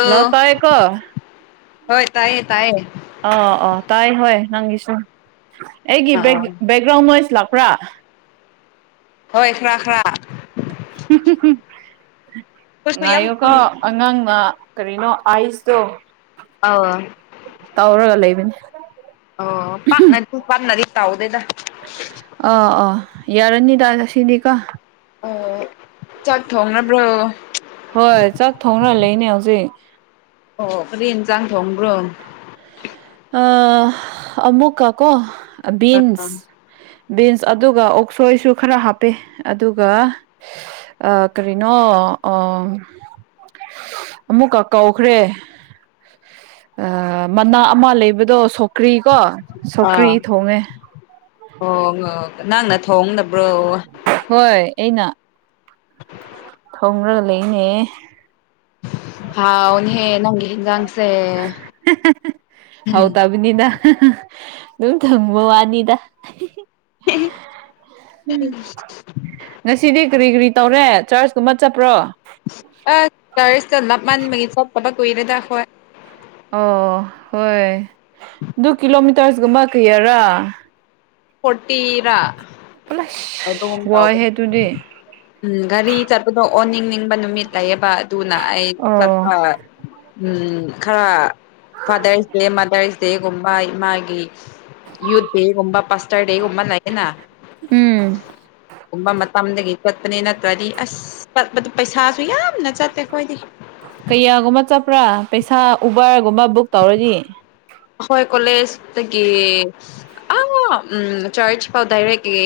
hello ꯇꯥꯏꯌꯦ ꯀꯣ ꯍꯣꯏ ꯇꯥꯏꯌꯦ ꯇꯥꯏꯌꯦ ꯑ ꯑ ꯇꯥꯏ ꯍꯣꯏ ꯅꯪꯒꯤꯁꯨ ꯑꯩꯒꯤ ꯕꯦꯛ ꯑꯥ ꯕꯦꯛ ꯏꯔꯣꯡ ꯃꯣꯏꯁ ꯂꯥꯛꯄ꯭ꯔꯥ ꯍꯣꯏ ꯈꯔ ꯈꯔ ꯑꯩꯈꯣꯏꯁꯨ ꯌꯥꯝ ꯉꯥꯏꯌꯣꯀꯣ ꯑꯉꯥꯡꯅ ꯀꯔꯤꯅꯣ ꯑꯥꯏꯁ ꯇꯣ ꯑ ꯇꯧꯔꯒ ꯂꯩꯕꯅꯦ ꯑꯣ ꯄꯥꯟꯅ ꯇ ꯄꯥꯟꯅꯔꯤ ꯇꯧꯗꯦꯗ ꯑꯥ ꯑꯥ ꯌꯥꯔꯅꯤꯗ ꯁꯤꯅꯤꯀꯣ ꯑꯣ ꯆꯠꯈ꯭ꯔꯣ ꯍꯥꯢꯕ꯭ꯔꯣ ꯍꯣꯏ ꯆꯥꯛ ꯊꯣꯡꯅ ꯂꯩꯅꯦ ꯍꯧꯖꯤꯛ ꯑꯣ ꯀꯔꯤ ꯌꯦꯟꯖꯥꯡ ꯊꯣꯡꯕ꯭ꯔꯣ ꯑ ꯑꯃꯨꯀ ꯀꯣ ꯑꯥ ꯕꯤꯟꯁ ꯕꯤꯟꯁ ꯑꯗꯨꯒ ꯑꯣꯛꯁꯣꯏꯁꯨ ꯈꯔ ꯍꯥꯞꯄ ꯑꯗꯨꯒ ꯑ ꯀꯔꯤꯅꯣ ꯑ ꯑꯃꯨꯛꯀ ꯀꯧꯈ꯭ꯔꯦ ꯃꯃꯥ ꯑꯃ ꯂꯩꯕꯗꯣ ꯁꯣꯀ꯭ꯔꯤ ꯀꯣ ꯑꯥ ꯁꯧꯀ꯭ꯔꯤ ꯊꯣꯡꯉꯦ ꯑꯣ ꯅꯪꯅ ꯊꯣꯡꯅꯕ꯭ꯔꯣ ꯍꯣꯏ ꯑꯩꯅ ꯊꯣꯡꯉꯔꯒ ꯂꯩꯅꯦ ꯍꯥꯎꯅꯦ ꯍꯦ ꯅꯪ [unintelligible] [unintelligible] ꯍꯥꯎ ꯎꯝ ꯇ ꯅꯤꯅ ꯑꯗꯨꯝ ꯈꯪꯕ ꯋꯥꯅꯤꯗ ꯎꯝ [inaudible] ꯉꯁꯤꯗꯤ ꯀꯔꯤ ꯀꯔꯤ ꯇꯧꯔꯦ ꯆ꯭ꯔꯁꯀꯨꯝꯕ ꯆꯠꯄ꯭ꯔꯣ ꯑ ꯆ꯭ꯔꯁꯇ ꯂꯥꯞꯃꯟꯕꯒꯤ ꯆꯠꯇꯕ ꯀꯨꯏꯔꯦꯗ ꯑꯈꯣꯏ ꯑꯣ ꯍꯣꯏ ꯑꯗꯨ ꯀꯤꯂꯣꯃꯤꯇꯔꯁꯀꯨꯝꯕ ꯀꯩꯌꯥꯔꯥ ꯐꯣꯇꯤꯔꯥ ꯄꯨꯂꯁ [unintelligible] ꯋꯥꯏꯍꯦ ꯑꯗꯨꯗꯤ ꯎꯝ ꯒꯥꯔꯤ ꯆꯠꯄꯗꯣ ꯑꯣꯟꯅꯤꯡꯅꯤꯡꯕ ꯅꯨꯃꯤꯠ ꯂꯩꯌꯦꯕ ꯑꯗꯨꯅ ꯑꯩ ꯑꯣ ꯆꯠꯄꯥ ꯎꯝ ꯈꯔ ꯐꯥꯗ꯭ꯔꯁ ꯗꯦ ꯃꯥꯗ꯭ꯔꯁ ꯗꯦꯒꯨꯝꯕ ꯢꯃꯥꯥꯒꯤ ꯌꯨꯠ ꯗꯦꯒꯨꯝ ꯄꯥꯁꯇꯔꯠ ꯗꯦꯒꯨꯝꯕ ꯂꯩꯌꯦꯅꯥ ꯎꯝ ꯀꯨꯝꯕ ꯃꯇꯝꯗꯒꯤ ꯀꯣꯠꯄꯅꯦ ꯅꯠꯇ꯭ꯔꯗꯤ ꯑꯁ ꯄꯩꯁꯥꯁꯨ ꯌꯥꯝꯅ ꯆꯠꯇꯦ ꯑꯩꯈꯣꯏꯗꯤ ꯀꯌꯥꯒꯨꯝꯕ ꯆꯠꯄ꯭ꯔꯥ ꯄꯩꯁꯥ ꯎꯕꯔꯒꯨꯝꯕ ꯕꯨꯛ ꯇꯧꯔꯗꯤ ꯍꯣꯏ ꯀꯣꯂꯦꯖꯇꯒꯤ ꯑ ꯎꯝ ꯆ꯭ꯔꯁ ꯐꯎ ꯗꯥꯢꯔꯦꯛꯂꯤ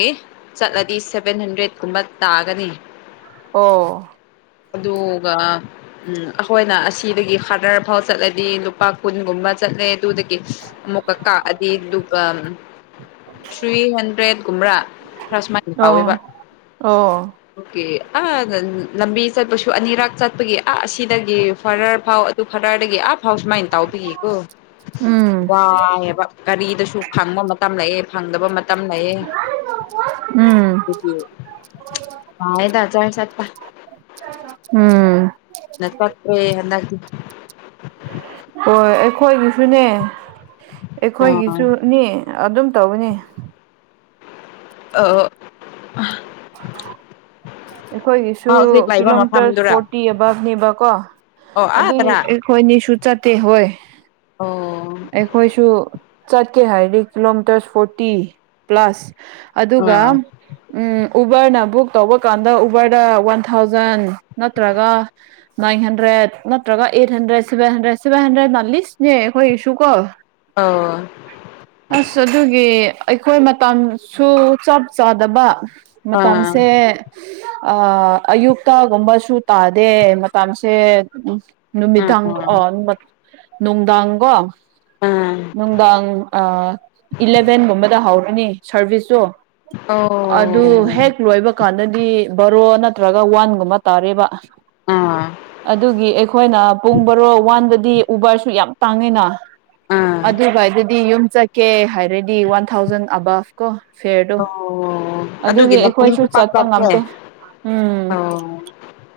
ꯆꯠꯂꯗꯤ ꯁꯦꯚꯦꯟ ꯍꯟꯗ꯭ꯔꯦꯠꯀꯨꯝꯕ ꯇꯥꯒꯅꯤ ꯑꯣ ꯑꯗꯨꯒ ꯎꯝ ꯑꯩꯈꯣꯏꯅ ꯑꯁꯤꯗꯒꯤ ꯍꯗꯔꯐꯥꯎ ꯆꯠꯂꯗꯤ ꯂꯨꯄꯥ ꯀꯨꯟꯒꯨꯝꯕ ꯆꯠꯂꯦ ꯑꯗꯨꯗꯒꯤ ꯑꯃꯨꯛꯀꯛ ꯑꯗꯤ ꯑꯗꯨꯒ ꯊ꯭ꯔꯤ ꯍꯟꯗ꯭ꯔꯦꯠꯀꯨꯝꯕ꯭ꯔꯥ ꯈꯔ ꯁꯨꯃꯥꯏꯅ ꯑꯣ ꯇꯧꯋꯦꯕ ꯑꯣ ꯑꯣꯀꯦ ꯑ ꯂꯝꯕꯤ ꯆꯠꯄꯁꯨ ꯑꯅꯤꯔꯛ ꯆꯠꯄꯒꯤ ꯑ ꯑꯁꯤꯗꯒꯤ ꯐꯔꯔ ꯐꯥꯎ ꯑꯗꯨ ꯐꯔꯔꯗꯒꯤ ꯑꯞ ꯐꯥꯎ ꯁꯨꯃꯥꯏꯟ ꯇꯥꯎꯕꯒꯤꯀꯣ ꯎꯝ ꯋꯥꯏꯑꯦꯕ ꯀꯔꯤꯗꯁꯨ ꯐꯪꯕ ꯃꯇꯝ ꯂꯩꯑꯦ ꯐꯪꯗꯕ ꯃ [unintelligible] ꯎꯝ [unintelligible] ꯆ꯭ꯔꯁꯠ ꯆꯥꯠꯄ ꯎꯝ ꯅ ꯆꯠꯇ꯭ꯔꯦ [unintelligible] ꯍꯣꯏ ꯑꯩꯈꯣꯏꯒꯤꯁꯨꯅꯦ ꯑꯥ ꯑꯩꯈꯣꯏꯒꯤꯁꯨꯅꯤ ꯑꯗꯨꯝ ꯇꯧꯕꯅꯤ ꯑ ꯑꯣ ꯑꯥ ꯑꯩꯈꯣꯏꯒꯤꯁꯨ ꯀꯤꯂꯣꯃꯤꯇꯔꯁ ꯃꯐꯝꯗꯨꯔꯥ ꯐꯣꯔꯇꯤ ꯑꯕꯞꯅꯦꯕꯀꯣ ꯑꯣ ꯑꯥꯗꯔꯥ ꯑꯗꯨꯒꯤ ꯍꯣꯏꯅꯤꯁꯨ ꯆꯠꯇꯦ ꯍꯣꯏ ꯑꯣ ꯑꯩꯈꯣꯏꯁꯨ ꯆꯠꯀꯦ ꯍꯥꯏꯔꯗꯤ ꯀꯤꯂꯣꯃꯤꯇꯔ ꯐꯣꯔꯇꯤ ꯄ꯭ꯂꯁ ꯑꯗꯨꯒ ꯑꯥ ꯎꯝ ꯎꯕꯔꯅ ꯕꯨꯛ ꯇꯧꯕ ꯀꯥꯟꯗ ꯎꯕꯔꯗ ꯋꯥꯟ ꯊꯥꯎꯖꯟ ꯅꯠꯇ꯭ꯔꯒ ꯅꯥꯏꯟ ꯍꯟꯗ꯭ꯔꯦꯠ ꯅꯠꯇ꯭ꯔꯒ eight hundred seven hundred seven hundred ꯅ ꯂꯤꯁꯅꯦ ꯍꯣꯏ ꯁꯨ ꯀꯣ ꯑꯣ ꯑꯁ ꯑꯗꯨꯒꯤ ꯑꯩꯈꯣꯏ ꯃꯇꯝꯁꯨ ꯆꯞ ꯆꯥꯗꯕ ꯑꯥ ꯃꯇꯝꯁꯦ ꯑ ꯑꯌꯨꯛꯇꯒꯨꯝꯕꯁꯨ ꯇꯥꯗꯦ ꯃꯇꯝꯁꯦ ꯎꯃ ꯅꯨꯃꯤꯗꯥꯡ ꯑꯣ ꯑꯥ ꯅꯨꯡꯗꯥꯡ ꯀꯣ ꯑꯥ ꯅꯨꯡꯗꯥꯡ ꯑꯥ ꯏꯂꯚꯦꯟꯒꯨꯝꯕꯗ ꯍꯧꯔꯅꯤ ꯁꯥꯔꯚꯤꯁꯇꯨ ꯑꯣ ꯑꯗꯨ ꯍꯦꯛ ꯂꯣꯏꯕ ꯀꯥꯟꯗꯗꯤ ꯕꯔꯣ ꯅꯠꯇ꯭ꯔꯒ ꯋꯥꯟꯒꯨꯝꯕ ꯇꯥꯔꯦꯕ ꯑꯥ ꯑꯗꯨꯒꯤ ꯑꯩꯈꯣꯏꯅ ꯄꯨꯡ ꯕꯔꯣ ꯋꯥꯟꯗꯗꯤ ꯎꯕꯔꯁꯨ ꯌꯥꯝ ꯇꯥꯡꯉꯤꯅ ꯑꯥ ꯑꯗꯨꯒ ꯍꯥꯏꯗꯗꯤ ꯌꯨꯝ ꯆꯠꯀꯦ ꯍꯥꯏꯔꯗꯤ ꯋꯥꯟ ꯊꯥꯎꯖꯟ ꯑꯕꯞ ꯀꯣ ꯐꯦꯔꯗꯣ ꯑꯣ ꯑꯗꯨꯒꯤ ꯑꯩꯈꯣꯏꯁꯨ ꯂꯝꯕꯤꯁꯨ ꯄꯥꯛ ꯆꯠꯄ ꯆꯠꯇꯦ ꯉꯝꯗꯦ ꯎꯝ ꯑꯣ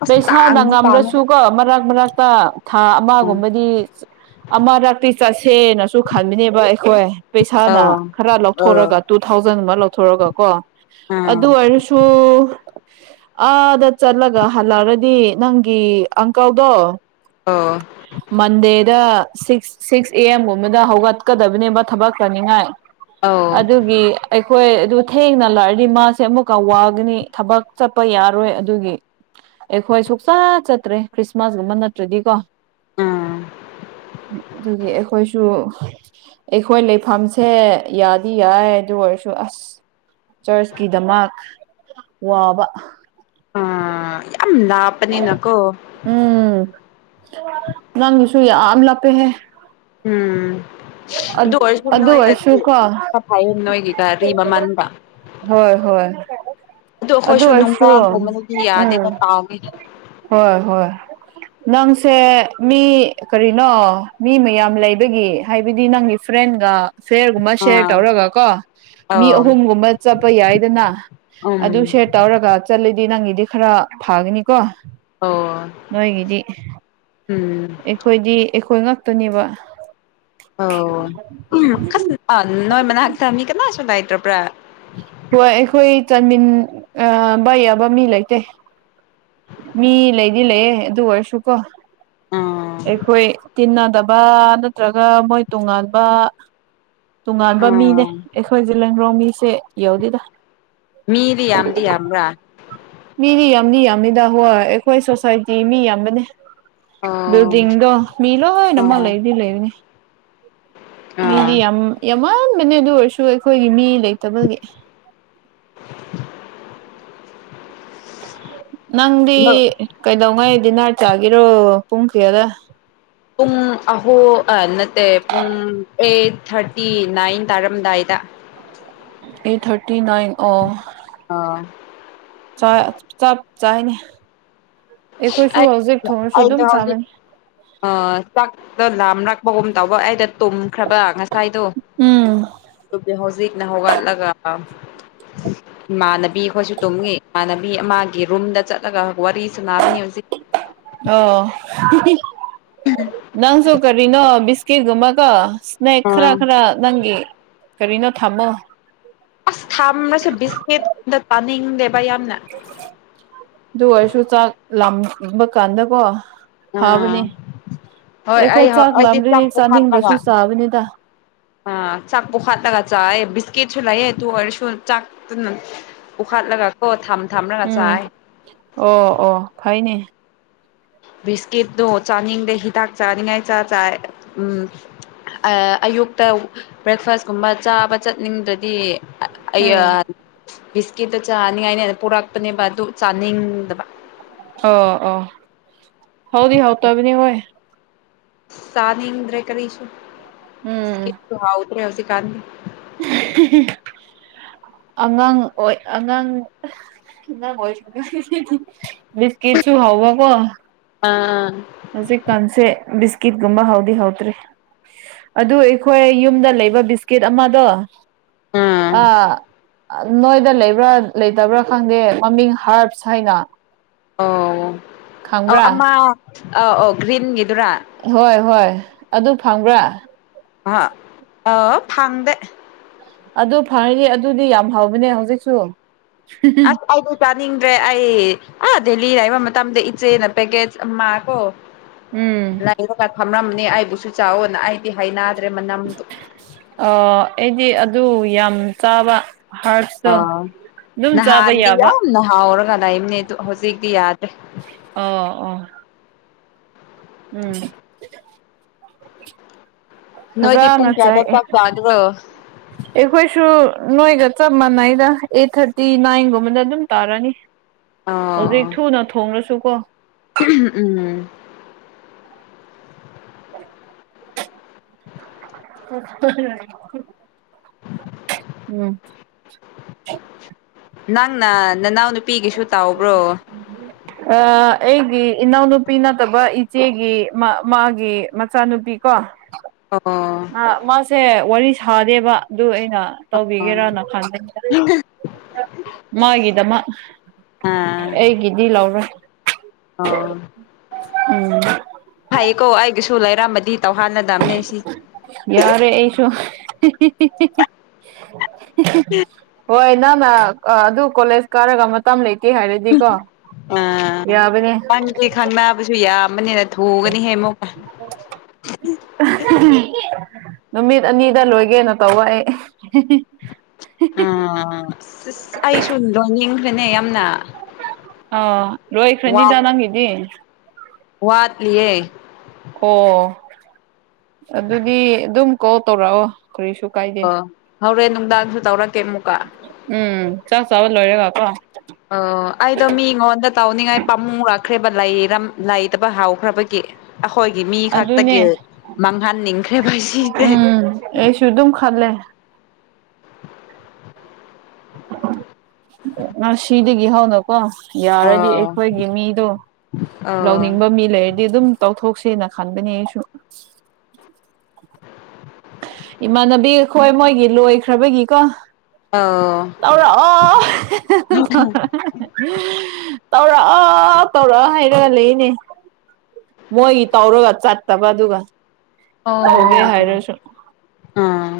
ꯑꯁ ꯂꯩꯁꯥꯅ ꯇꯥꯡꯗꯤ ꯇꯥꯡꯉꯦꯗ ꯉꯝꯂꯁꯨꯀꯣ ꯃꯔꯛ ꯃꯔꯛꯇ ꯊꯥ ꯑꯃꯒꯨꯝꯕꯗꯤ ꯑꯃꯔ ꯇꯤ ꯆꯁꯦ ꯅ ꯁꯨ ꯈꯟꯕꯤꯅꯦꯕ ꯑꯩꯈꯣꯏ ꯄꯩꯁꯥꯅ ꯑꯣ ꯑꯣ ꯈꯔ ꯑꯣ ꯂꯧꯊꯣꯔꯒ ꯇꯨ ꯊꯥꯎꯖꯟ ꯑꯃ ꯂꯧꯊꯣꯔꯒ ꯀꯣ ꯎꯝ ꯑꯗꯨ ꯑꯣꯏꯔꯁꯨ ꯑꯥꯗ ꯆꯠꯂꯒ ꯍꯜꯂꯛꯑꯔꯗꯤ ꯅꯪꯒꯤ ꯑꯪꯀꯜꯗꯣ ꯑꯣ ꯃꯟꯦꯗ ꯁꯤꯛꯁ ꯁꯤꯛꯁ ꯑꯦ ꯑꯦꯝꯒꯨꯝꯕꯗ ꯍꯧꯒꯠꯀꯗꯕꯅꯦꯕ ꯊꯕꯛ ꯇꯧꯅꯤꯉꯥꯏ ꯑꯣ ꯑꯗꯨꯒꯤ ꯑꯩꯈꯣꯏ ꯑꯗꯨ ꯊꯦꯡꯅ ꯂꯑꯔꯗꯤ ꯃꯥꯁꯦ ꯑꯃꯨꯛꯀ ꯋꯥꯒꯅꯤ ꯊꯕꯛ ꯆꯠꯄ ꯌꯥꯔꯣꯏ ꯑꯗꯨꯒꯤ ꯑꯩꯈꯣꯏ ꯁꯨꯛꯆꯥ ꯆꯠꯇ꯭ꯔꯦ ꯈ꯭ꯔꯤꯁꯃꯥꯁꯒꯨꯝꯕ ꯅꯠꯇ꯭ꯔꯗꯤꯀꯣ ꯎꯝ ꯑꯗꯨꯒꯤ ꯑꯩꯈꯣꯏꯁꯨ ꯑꯩꯈꯣꯏ ꯂꯩꯐꯝꯁꯦ ꯌꯥꯗꯤ ꯌꯥꯏ ꯑꯗꯨ ꯑꯣꯏꯔꯁꯨ ꯑꯁ ꯆꯔꯆꯀꯤꯗꯃꯛ ꯋꯥꯕ ꯑꯝ ꯂꯥꯞꯄꯅꯤꯅꯀꯣ ꯎꯝ ꯅꯪꯁꯨ ꯌꯥꯝ ꯂꯥꯞꯄꯦꯍꯦ ꯎꯝ ꯑꯗꯨ ꯑꯣꯏ ꯁꯨꯝꯅ ꯑꯗꯨ ꯑꯣꯏꯒꯦ ꯑꯣꯏꯔꯁꯨ ꯀꯣ ꯈꯥ ꯐꯔꯥꯅꯤ ꯅꯣꯏꯒꯤ ꯀꯗꯨꯒꯤ ꯃꯃꯥꯡꯗꯥ ꯍꯣꯏ ꯍꯣꯏ ꯑꯗꯨ ꯑꯩꯈꯣꯏꯁꯨ ꯑꯣꯏꯔꯁꯨ ꯅꯨꯡꯗꯥꯡꯒꯨꯝꯕꯗꯗꯤ ꯎꯝ ꯌꯥꯗꯦꯗ ꯇꯥꯡꯉꯦ ꯍꯣꯏ ꯍꯣꯏ ꯅꯪꯁꯦ ꯃꯤ ꯀꯔꯤꯅꯣ ꯃꯤ ꯃꯌꯥꯝ ꯂꯩꯕꯒꯤ ꯍꯥꯏꯕꯗꯤ ꯅꯪꯒꯤ ꯐ꯭ꯔꯦꯟꯒ ꯐꯦꯔꯒꯨꯝꯕ ꯁꯦꯔ ꯑꯥ ꯇꯧꯔꯒ ꯀꯣ ꯃꯤ ꯑꯣ ꯑꯍꯨꯝꯒꯨꯝꯕ ꯆꯠꯄ ꯌꯥꯏꯗꯅ ꯎꯝ ꯑꯗꯨ ꯁꯦꯔ ꯇꯧꯔꯒ ꯆꯠꯂꯤꯗꯤ ꯅꯪꯒꯤꯗꯤ ꯈꯔ ꯐꯒꯅꯤꯀꯣ ꯑꯣ ꯅꯣꯏꯒꯤꯗꯤ ꯎꯝ ꯑꯩꯈꯣꯏꯗꯤ ꯑꯩꯈꯣꯏ ꯉ [unintelligible] ꯅꯤꯕ ꯑꯣ ꯎꯝ ꯅꯣꯏ ꯃꯅꯥꯛꯇ ꯃꯤ ꯀꯅꯥꯁꯨ ꯂꯩꯇ꯭ꯔꯕ꯭ꯔꯥ ꯍꯣꯏ ꯑꯩꯈꯣꯏ ꯆꯟꯃꯤꯟꯅꯕ ꯌꯥꯕ ꯃꯤ ꯂꯩꯇꯦ ꯃꯤ ꯂꯩꯗꯤ ꯂꯩꯌꯦ ꯑꯗꯨ ꯑꯣꯏꯔꯁꯨꯀꯣ ꯎꯝ ꯑꯩꯈꯣꯏ ꯇꯤꯟꯅꯗꯕ ꯅꯠꯇ꯭ꯔꯒ ꯃꯣꯏ ꯇꯣꯉꯥꯟꯕ ꯇꯣꯉꯥꯟꯕ ꯃꯤꯅꯦ ꯎꯝ ꯑꯩꯈꯣꯏ ꯖꯦꯂꯤꯌꯥꯟ ꯃꯤꯁꯦ ꯌꯧꯗꯦꯗ ꯃꯤꯗꯤ ꯌꯥꯝ ꯌꯥꯝꯗ ꯌꯥꯝ ꯃꯤꯗꯤ ꯌꯥꯝꯅꯤ ꯌꯥꯝꯃꯤꯗ ꯍꯣꯏ ꯑꯩꯈꯣꯏ ꯁꯣꯁꯥꯏꯇꯤ ꯃꯤ ꯌꯥꯝꯕꯅꯦ ꯑꯣ ꯖꯗꯣ ꯃꯤꯂ ꯍꯣꯏ ꯑꯃ ꯑꯣ ꯂꯩꯗꯤ ꯂꯩꯅꯤ ꯃꯤꯗꯤ ꯑꯥ ꯌꯥꯝ ꯌꯥꯝꯃꯥꯟꯕꯅꯦ ꯑꯗꯨ ꯑꯣꯏꯔꯁꯨ ꯑꯩꯈꯣꯏꯒꯤ ꯃꯤ ꯂꯩꯇꯕꯒꯤ [inaudible] ꯅꯪꯗꯤ ꯀꯩꯗꯧꯉꯩ ꯗꯤꯅꯔ ꯆꯥꯒꯤꯔꯣ ꯄꯨꯡ ꯀꯌꯥꯗ ꯄꯨꯡ ꯑꯍꯣ ꯅꯠꯇꯦ ꯄꯨꯡ ꯑꯩꯠ ꯊꯥꯔꯇꯤ ꯅꯥꯏꯟ ꯇꯥꯔꯝꯗꯥꯏꯗ ꯑꯦꯠ ꯊꯥꯔꯇꯤ ꯅꯥꯏꯟ ꯑꯣ ꯑꯥ ꯆꯞ ꯆꯥꯏꯅꯦ ꯑꯩꯈꯣꯏꯁꯨ ꯍꯧꯖꯤꯛ ꯊꯣꯡꯅꯁꯨ ꯑꯗꯨꯝ ꯆꯥꯕꯅꯤ ꯑ ꯆꯥꯛꯇꯣ ꯂꯥꯝꯔꯛꯄꯒꯨꯝ ꯇꯧꯕ ꯑꯩꯗ ꯇꯨꯝꯈ꯭ꯔꯕ ꯉꯁꯥꯏꯗꯣ ꯎꯝ ꯍꯧꯖꯤꯛꯅ ꯍꯧꯒꯂꯒ ꯏꯃꯥꯟꯅꯕꯤ ꯑꯩꯈꯣꯏꯁꯨ ꯇꯨꯝꯉ ꯏꯃꯥꯟꯅꯕꯤ ꯑꯃꯒꯤ ꯔꯨꯝꯗ ꯆꯠꯂꯒ ꯋꯥꯔꯤ ꯆꯨꯅꯥꯕꯅꯤ ꯍꯧꯖꯤ ꯑꯣ ꯅꯪ ꯁꯨ ꯀꯔꯤꯅꯣ ꯕꯤꯁꯀꯦꯠꯀꯨꯝꯄꯥ ꯁ꯭ꯅꯦꯛ ꯈꯔ ꯑꯥ ꯈꯔ ꯅꯪꯒꯤ ꯀꯔꯤꯅꯣ ꯊꯝꯃꯣ ꯑꯁ ꯊꯝꯔꯁꯦ ꯕꯤꯁꯃꯤꯠꯗ ꯇꯥꯅꯤꯡ ꯗꯦꯕ ꯌꯥꯝꯅ ꯑꯗꯨ ꯑꯣꯏꯔꯁꯨ ꯆꯥꯛ ꯂꯝꯕ ꯀꯥꯟꯗꯀꯣ ꯑꯥ ꯐꯥꯕꯅꯦ ꯍꯣꯏ ꯑꯩ ꯑꯩꯈꯣꯏ ꯆꯥꯛ ꯑꯩꯗꯤ ꯆꯥꯛ ꯂꯥꯝꯗꯣꯏꯅꯦ ꯄꯨꯈꯠꯂꯒ ꯆꯥꯅꯤꯡꯗ꯭ꯔꯁꯨ ꯆꯥꯕꯅꯤꯗ ꯑ ꯆꯥꯛ ꯄꯨꯈꯠꯂꯒꯥ ꯆꯥꯌꯦ ꯕꯤꯁꯀꯤꯠꯁꯨ ꯂꯩꯌꯦ ꯇꯨ ꯑꯣꯏꯔꯁꯨ ꯆꯥꯛꯇꯨꯅ ꯎꯈꯠꯂꯒ ꯀꯣ ꯊꯝ ꯊꯝꯂꯒ ꯎꯝ ꯆꯥꯏ ꯑꯣ ꯑꯣ ꯐꯩꯅꯦ ꯕꯤꯁꯀꯤꯠꯗꯣ ꯆꯥꯅꯤꯡꯗꯦ ꯍꯤ ꯇꯥꯛ ꯆꯅꯤꯡꯉꯥꯏ ꯆ ꯆꯥꯏ ꯎꯝ ꯑꯌꯨꯛꯇ ꯕ꯭ꯔꯦꯛꯐꯥꯁꯀꯨꯝꯕ ꯆꯥꯕ ꯆꯠꯅꯤꯡꯗ꯭ꯔꯗꯤ ꯑꯩ ꯎꯝ ꯕꯤꯁꯀꯤꯠꯇꯣ ꯆꯥꯅꯤꯡꯉꯥꯏꯅꯦ ꯍꯟꯅ ꯄꯨꯔꯛꯄꯅꯦꯕ ꯑꯗꯨ ꯆꯥꯅꯤꯡꯗꯕ ꯑꯣ ꯑꯣ ꯍꯥꯎꯗꯤ ꯍꯥꯎ ꯇꯕꯅꯤ ꯍꯣꯏ ꯆꯥꯅꯤꯡꯗꯔ꯭ꯦ ꯀꯔꯤꯁꯨ ꯎꯝ ꯕꯤꯁꯀꯤꯠꯁꯨ ꯍꯥꯎꯇꯔ꯭ꯦ ꯍꯧꯖꯤꯛꯀꯥꯟꯗꯤ ꯑꯉꯥꯡ ꯑꯣꯏ ꯑꯉꯥꯡ ꯅꯪ ꯋꯔꯤꯁꯤꯗꯤ ꯕꯤꯁꯀꯤꯠꯁꯨ ꯍꯧꯕꯀꯣ ꯑꯥ ꯍꯧꯖꯤꯛ ꯀꯟꯁꯦ ꯕꯤꯁꯀꯤꯠꯒꯨꯝꯕ ꯍꯥꯎꯗꯤ ꯍꯥꯎꯇ꯭ꯔꯦ ꯑꯗꯨ ꯑꯩꯈꯣꯏ ꯌꯨꯝꯗ ꯂꯩꯕ ꯕꯤꯁꯀꯤꯠ ꯑꯃꯗꯣ ꯑꯥ ꯅꯣꯏꯗ ꯂꯩꯕ꯭ꯔꯥ ꯂꯩꯇꯕ꯭ꯔꯥ ꯈꯪꯗꯦ ꯃꯃꯤꯡ ꯍꯥꯔꯞꯁ ꯍꯥꯏꯅ ꯑꯣ ꯑꯧ ꯈꯪꯕ꯭ꯔꯥ ꯑꯃ ꯑꯥꯎ ꯑꯧ ꯒ꯭ꯔꯤꯟꯒꯤꯗꯨꯔꯥ ꯍꯣꯏ ꯍꯣꯏ ꯑꯗꯨ ꯐꯪꯕ꯭ꯔꯥ ꯑ ꯑ ꯐꯃꯗꯦ ꯑꯗꯨ ꯐꯔꯦꯅꯦ ꯑꯗꯨꯗꯤ ꯌꯥꯝ ꯍꯥꯎꯕꯅꯦ ꯍꯧꯖꯤꯛꯁꯨ ꯑꯁ ꯑꯩꯗꯤ ꯆꯥꯅꯤꯡꯗ꯭ꯔꯦ ꯑꯩ ꯑ ꯗꯦꯜꯂꯤ ꯍꯥꯏꯕ ꯃꯇꯝꯗ ꯏꯆꯦꯅ ꯄꯦꯀꯦ ꯑꯃ ꯀꯣ ꯎꯝ ꯂꯥꯏꯔꯒ ꯐꯝꯃꯝꯅꯤ ꯑꯩꯕꯨꯁꯨ ꯆꯥꯎꯑꯣꯅ ꯑꯩꯗꯤ ꯍꯥꯏꯅꯗ꯭ꯔꯦ ꯃꯅꯝꯗꯨ ꯑ ꯑꯩꯗꯤ ꯑꯗꯨ ꯌꯥꯝ ꯆꯥꯕ ꯍꯥꯔꯞꯁ ꯑ ꯅꯍꯥꯟꯗꯤ ꯌꯥꯝ ꯅꯍꯥꯎꯔꯒ ꯂꯩꯝꯅꯦ ꯍꯧꯖꯤꯛꯇꯤ ꯌꯥꯗ꯭ꯔꯦ ꯑꯣ ꯑꯣ ꯎꯝ ꯅꯣꯏꯗꯤ ꯄꯨꯡ ꯐꯖꯅ ꯀꯌꯥꯗ ꯆꯥꯏ ꯆꯥꯛ ꯆꯥꯗ꯭ꯔꯣ ꯑꯩꯈꯣꯏꯁꯨ ꯅꯣꯏꯒ ꯆꯞ ꯃꯥꯟꯅꯩꯗ ꯑꯦꯠ ꯊꯥꯔꯇꯤ ꯅꯥꯏꯟꯒꯨꯝꯕꯗ ꯑꯗꯨꯝ ꯇꯥꯔꯅꯤ [inaudible] ꯑꯣ ꯍꯧꯖꯤꯛ ꯊꯨꯅ ꯊꯣꯡꯂꯁꯨ ꯀꯣ ꯎꯝ ꯎ [unintelligible] ꯎꯝ [unintelligible] ꯅꯪꯅ ꯅꯅꯥꯎ ꯅꯨꯄꯤꯒꯤꯁꯨ ꯇꯧꯕ꯭ꯔꯣ ꯎꯝ ꯑꯩꯒꯤ ꯏꯅꯥꯎꯅꯨꯄꯤ ꯅꯠꯇꯕ ꯏꯆꯦꯒꯤ ꯃꯥꯒꯤ ꯃꯆꯥꯅꯨꯄꯤ ꯀꯣ ꯑꯣ ꯃꯥꯁꯦ ꯋꯥꯔꯤ ꯁꯥꯗꯦꯕ ꯑꯗꯨ ꯑꯩꯅ ꯇꯧꯕꯤꯒꯦꯔꯅ ꯈꯟꯕꯅꯦꯕꯥ ꯃꯥꯒꯤꯗ ꯃꯥ ꯑꯥ ꯑꯩꯒꯤꯗꯤ ꯂꯧꯔꯣꯏ ꯎꯝ ꯐꯩꯀꯣ ꯑꯩꯒꯁꯨ ꯂꯩꯔꯝꯕꯗꯤ ꯇꯧꯍꯥꯟꯅꯗꯕꯅꯦ ꯁꯤ ꯌꯥꯔꯦ ꯑꯩꯁꯨ ꯍꯦ ꯍꯦ ꯍꯦ ꯍꯦ ꯍꯦ ꯎꯝ ꯍꯣꯏ ꯅꯪ ꯅ ꯑꯗꯨ ꯀꯣꯂꯦꯖ ꯀꯥꯔꯒ ꯃꯇꯝ ꯂꯩꯇꯦ ꯍꯥꯏꯔꯗꯤꯀꯣ ꯌꯥꯕꯅꯦ ꯈꯪ ꯅꯥꯕꯁꯨ ꯌꯥꯝꯕꯅꯤꯅ ꯊꯨꯒꯅꯤ ꯍꯦꯃꯨꯀ ꯅꯨꯃꯤꯠ ꯑꯅꯤꯗ ꯂꯣꯏꯒꯦꯅ ꯇꯧꯕ ꯑꯩ ꯑ ꯑꯩꯁꯨꯗꯅꯤ ꯑ ꯔꯣꯏꯈ꯭ꯔꯅꯤꯗ ꯅꯪꯒꯤꯗꯤ ꯋꯥꯠ ꯂꯦ ꯑꯣ ꯑꯗꯨꯗꯤ ꯑꯗꯨꯝ ꯀꯣꯜ ꯇꯧꯔꯛꯑꯣ ꯀꯔꯤꯁꯨ ꯀꯥꯏ ꯑꯣ ꯍꯧꯔꯦꯟ ꯅꯨꯡꯗꯥꯡꯁꯨ ꯇꯧꯔꯛꯀꯦ ꯑꯃꯨꯛꯀ ꯎꯝ ꯆꯥꯛ ꯆꯥꯕ ꯂꯣꯏꯔꯒ ꯀꯣ ꯑꯣ ꯑꯩꯗꯣ ꯃꯤꯉꯣꯟꯗ ꯇꯧꯅꯤꯡꯉꯥꯏ ꯄꯥꯝꯃꯨꯔꯛꯈ꯭ꯔꯦꯕ ꯂꯩꯇꯕ ꯍꯥꯎꯈ꯭ꯔꯕꯒꯤ ꯑꯩꯈꯣꯏꯒꯤ ꯃꯤ ꯈꯛꯇꯒꯤ ꯑꯗꯨꯅꯦ ꯃꯥꯡꯍꯟꯅꯤꯡꯈ꯭ꯔꯦꯕ ꯁꯤꯁꯦ ꯑꯦ ꯁꯨꯗꯝ ꯈꯜꯦ ꯃꯥ ꯁꯤꯗꯤꯒꯤ ꯍꯥꯎ ꯅ ꯀꯣ ꯌꯥꯔꯗꯤ ꯑꯥ ꯑꯩꯈꯣꯏꯒꯤ ꯃꯤꯗꯣ ꯑꯥ ꯂꯧꯅꯤꯡꯕ ꯃꯤ ꯂꯩꯔ ꯗꯤ ꯑꯗꯨꯝ ꯇꯧꯊꯣꯛꯁꯦꯅ ꯈꯟꯕꯅꯦ ꯑꯩꯁꯨ ꯏꯃꯥꯟꯅꯕꯤ ꯑꯩꯈꯣꯏ ꯃꯣꯏꯒꯤ ꯂꯣꯏꯈ꯭ꯔꯕꯒꯤꯀꯣ ꯑꯥ ꯇꯧꯔ ꯑꯣ ꯇꯧꯔꯛꯑ ꯇꯧꯔꯛꯑ ꯍꯥꯏꯔꯒ ꯂꯩꯅꯦ ꯃꯣꯏꯒꯤ ꯇꯧꯔꯒ ꯆꯠꯇꯕ ꯑꯗꯨꯒ ꯇꯧꯒꯦ ꯑꯣ ꯍꯥꯏꯔꯁꯨ ꯑꯝ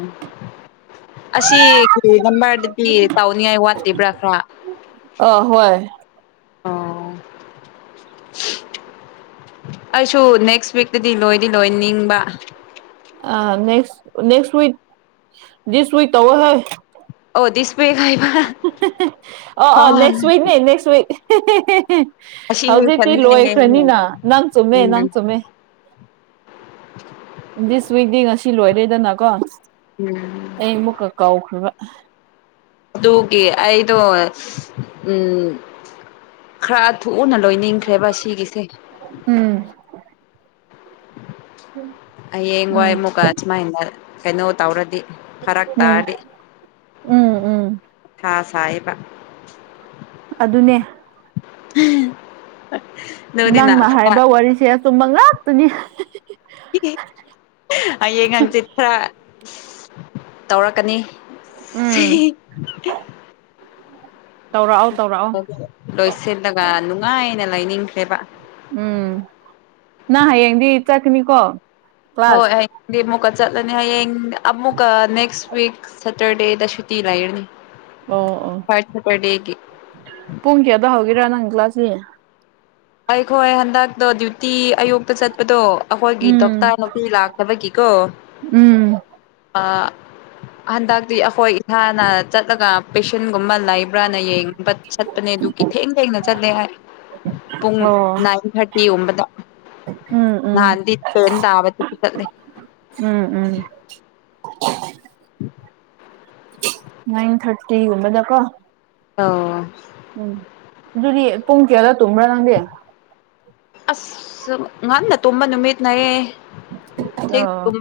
ꯑꯁꯤꯁꯤ ꯂꯝꯝꯕ ꯍꯥꯏꯗꯤ ꯇꯥꯎꯅꯤꯡꯉꯥꯏ ꯋꯥꯠꯂꯤꯕ꯭ꯔꯥ ꯈ꯭ꯔꯥ ꯑ ꯍꯣꯏ ꯑꯣ ꯑꯩꯁꯨ ꯅꯦꯛꯁ ꯋꯤꯛꯇꯗꯤ ꯂꯣꯏꯗꯤ ꯂꯣꯏ ꯅꯤꯡꯕ ꯑ next next week this week ꯇꯧꯧꯕ ꯍꯣꯏ ꯑꯣꯗꯤꯁ ꯑ ꯑ ꯅꯦꯛꯁ ꯋꯤꯏꯛꯅꯦ ꯅꯦꯛꯁ ꯋꯤꯏꯛ ꯑꯁꯤ ꯍꯧꯖꯤꯛꯇꯤ ꯐꯟꯅꯦꯅ ꯂꯣꯏꯈ꯭ꯔꯅꯤꯅ ꯑꯗꯨꯝ ꯅꯪ ꯆꯨꯝꯃꯦ ꯅꯪ ꯎꯝ ꯆꯨꯝꯃꯦ ꯗꯤ ꯁꯨꯋꯏꯗꯗꯤ ꯉꯁꯤ ꯂꯣꯏꯔꯦꯗꯅꯀꯣ ꯎꯝ ꯑꯩ ꯑꯃꯨꯛꯀ ꯀꯥꯎꯈ꯭ꯔꯔꯤꯕ ꯇꯀꯤ ꯑꯩꯗꯣ ꯎꯝ ꯈꯔ ꯊꯣꯛꯨꯎꯅ ꯂꯣꯏꯅꯤꯡꯈ꯭ꯔꯦꯕ ꯁꯤꯒꯤꯁꯦ ꯎꯝ ꯍꯌꯦꯡ ꯎꯝ ꯋꯥꯏ ꯑꯃꯨꯛꯀ ꯁꯨꯃꯥꯏꯅ ꯀꯩꯅꯣ ꯇꯧꯔꯗꯤ ꯐꯔꯛ ꯎꯝ ꯇꯥꯔꯗꯤ ꯎꯝ ꯎꯝ ꯃꯊꯥ ꯁꯥꯌꯦꯕ ꯑꯗꯨꯅꯦ [unintelligible] ꯅꯪꯅ ꯈꯔ ꯍꯥꯏꯕ ꯋꯥꯔꯤꯁꯦ ꯑꯆꯨꯝꯕ ꯉꯥꯛꯇꯅꯤ ꯍꯌꯦꯡ ꯍꯪꯆꯤꯠ ꯈꯔ ꯇꯧꯔꯛꯀꯅꯤ ꯁꯤꯍꯤꯍꯤ [inaudible] ꯇꯧꯔꯛꯑꯣ ꯂꯣꯏꯁꯤꯜꯂꯒ ꯅꯨꯡꯉꯥꯏꯅ ꯂꯩꯅꯤꯡꯈ꯭ꯔꯦꯕ ꯎꯝ ꯅ ꯍꯌꯦꯡꯗꯤ ꯆꯠꯀꯅꯤꯀꯣ ꯀ꯭ꯂꯥꯁ ꯍꯣꯏ ꯗꯗꯤ ꯑꯃꯨꯛꯀ ꯆꯠꯂꯅꯤ ꯍꯌꯦꯡ ꯑꯃꯨꯛꯀ ꯅꯦꯛꯁ ꯋꯤꯛ ꯁꯦꯇꯔꯗꯦꯗ ꯁꯨꯇꯤ ꯂꯩꯔꯅꯤ ꯑꯣ ꯑꯣ ꯊꯥꯔꯠ ꯁꯦꯇꯔꯗꯦꯒꯤ ꯄꯨꯡ ꯀꯌꯥꯗ ꯍꯧꯒꯦꯔꯥ ꯅꯪ ꯀ꯭ꯂꯥꯁꯁꯤ ꯑꯩꯈꯣꯏ ꯍꯟꯗꯛꯇꯣ ꯗ꯭ꯌꯨꯇꯤ ꯑꯌꯨꯛꯇ ꯆꯠꯄꯗꯣ ꯑꯩꯈꯣꯏꯒꯤ ꯎꯝ ꯗꯣꯛꯇꯔ ꯅꯨꯄꯤ ꯂꯥꯛꯇꯕꯒꯤꯀꯣ ꯎꯝ ꯑ ꯍꯟꯗꯛꯇꯤ ꯑꯩꯈꯣꯏ ꯏꯁꯥꯅ ꯆꯠꯂꯒ ꯄꯦꯁꯟꯒꯨꯝꯕ ꯂꯩꯕ꯭ꯔꯥꯅ ꯌꯦꯡꯉꯤ ꯕꯠ ꯆꯠꯄꯅꯦ ꯑꯗꯨꯒꯤ ꯊꯦꯡ ꯊꯦꯡꯅ ꯆꯠꯂꯦ ꯍꯥꯏ ꯄꯨꯡ ꯑꯣ ꯅꯥꯏꯟ ꯊꯥꯔꯇꯤꯒꯨꯝꯕꯗ ꯎꯝ ꯎꯝ ꯅꯍꯥꯟꯗꯤ ꯇꯦꯟ ꯇꯥꯕꯗ ꯆꯠꯂꯦ ꯎꯝ ꯎꯝ [unintelligible] ꯅꯏꯟ ꯊꯥꯔꯇꯤꯒꯨꯝꯕꯗꯀꯣ ꯑꯣ ꯎꯝ ꯑꯗꯨꯗꯤ ꯄꯨꯡ ꯀꯌꯥꯗ ꯇꯨꯝꯕ꯭ꯔꯥ ꯅꯪꯗꯤ ꯑꯁ ꯉꯟꯅ ꯇꯨꯝꯕ ꯅꯨꯃꯤꯠꯅꯌꯦ ꯊꯦꯡꯅ ꯑ ꯇꯨꯝ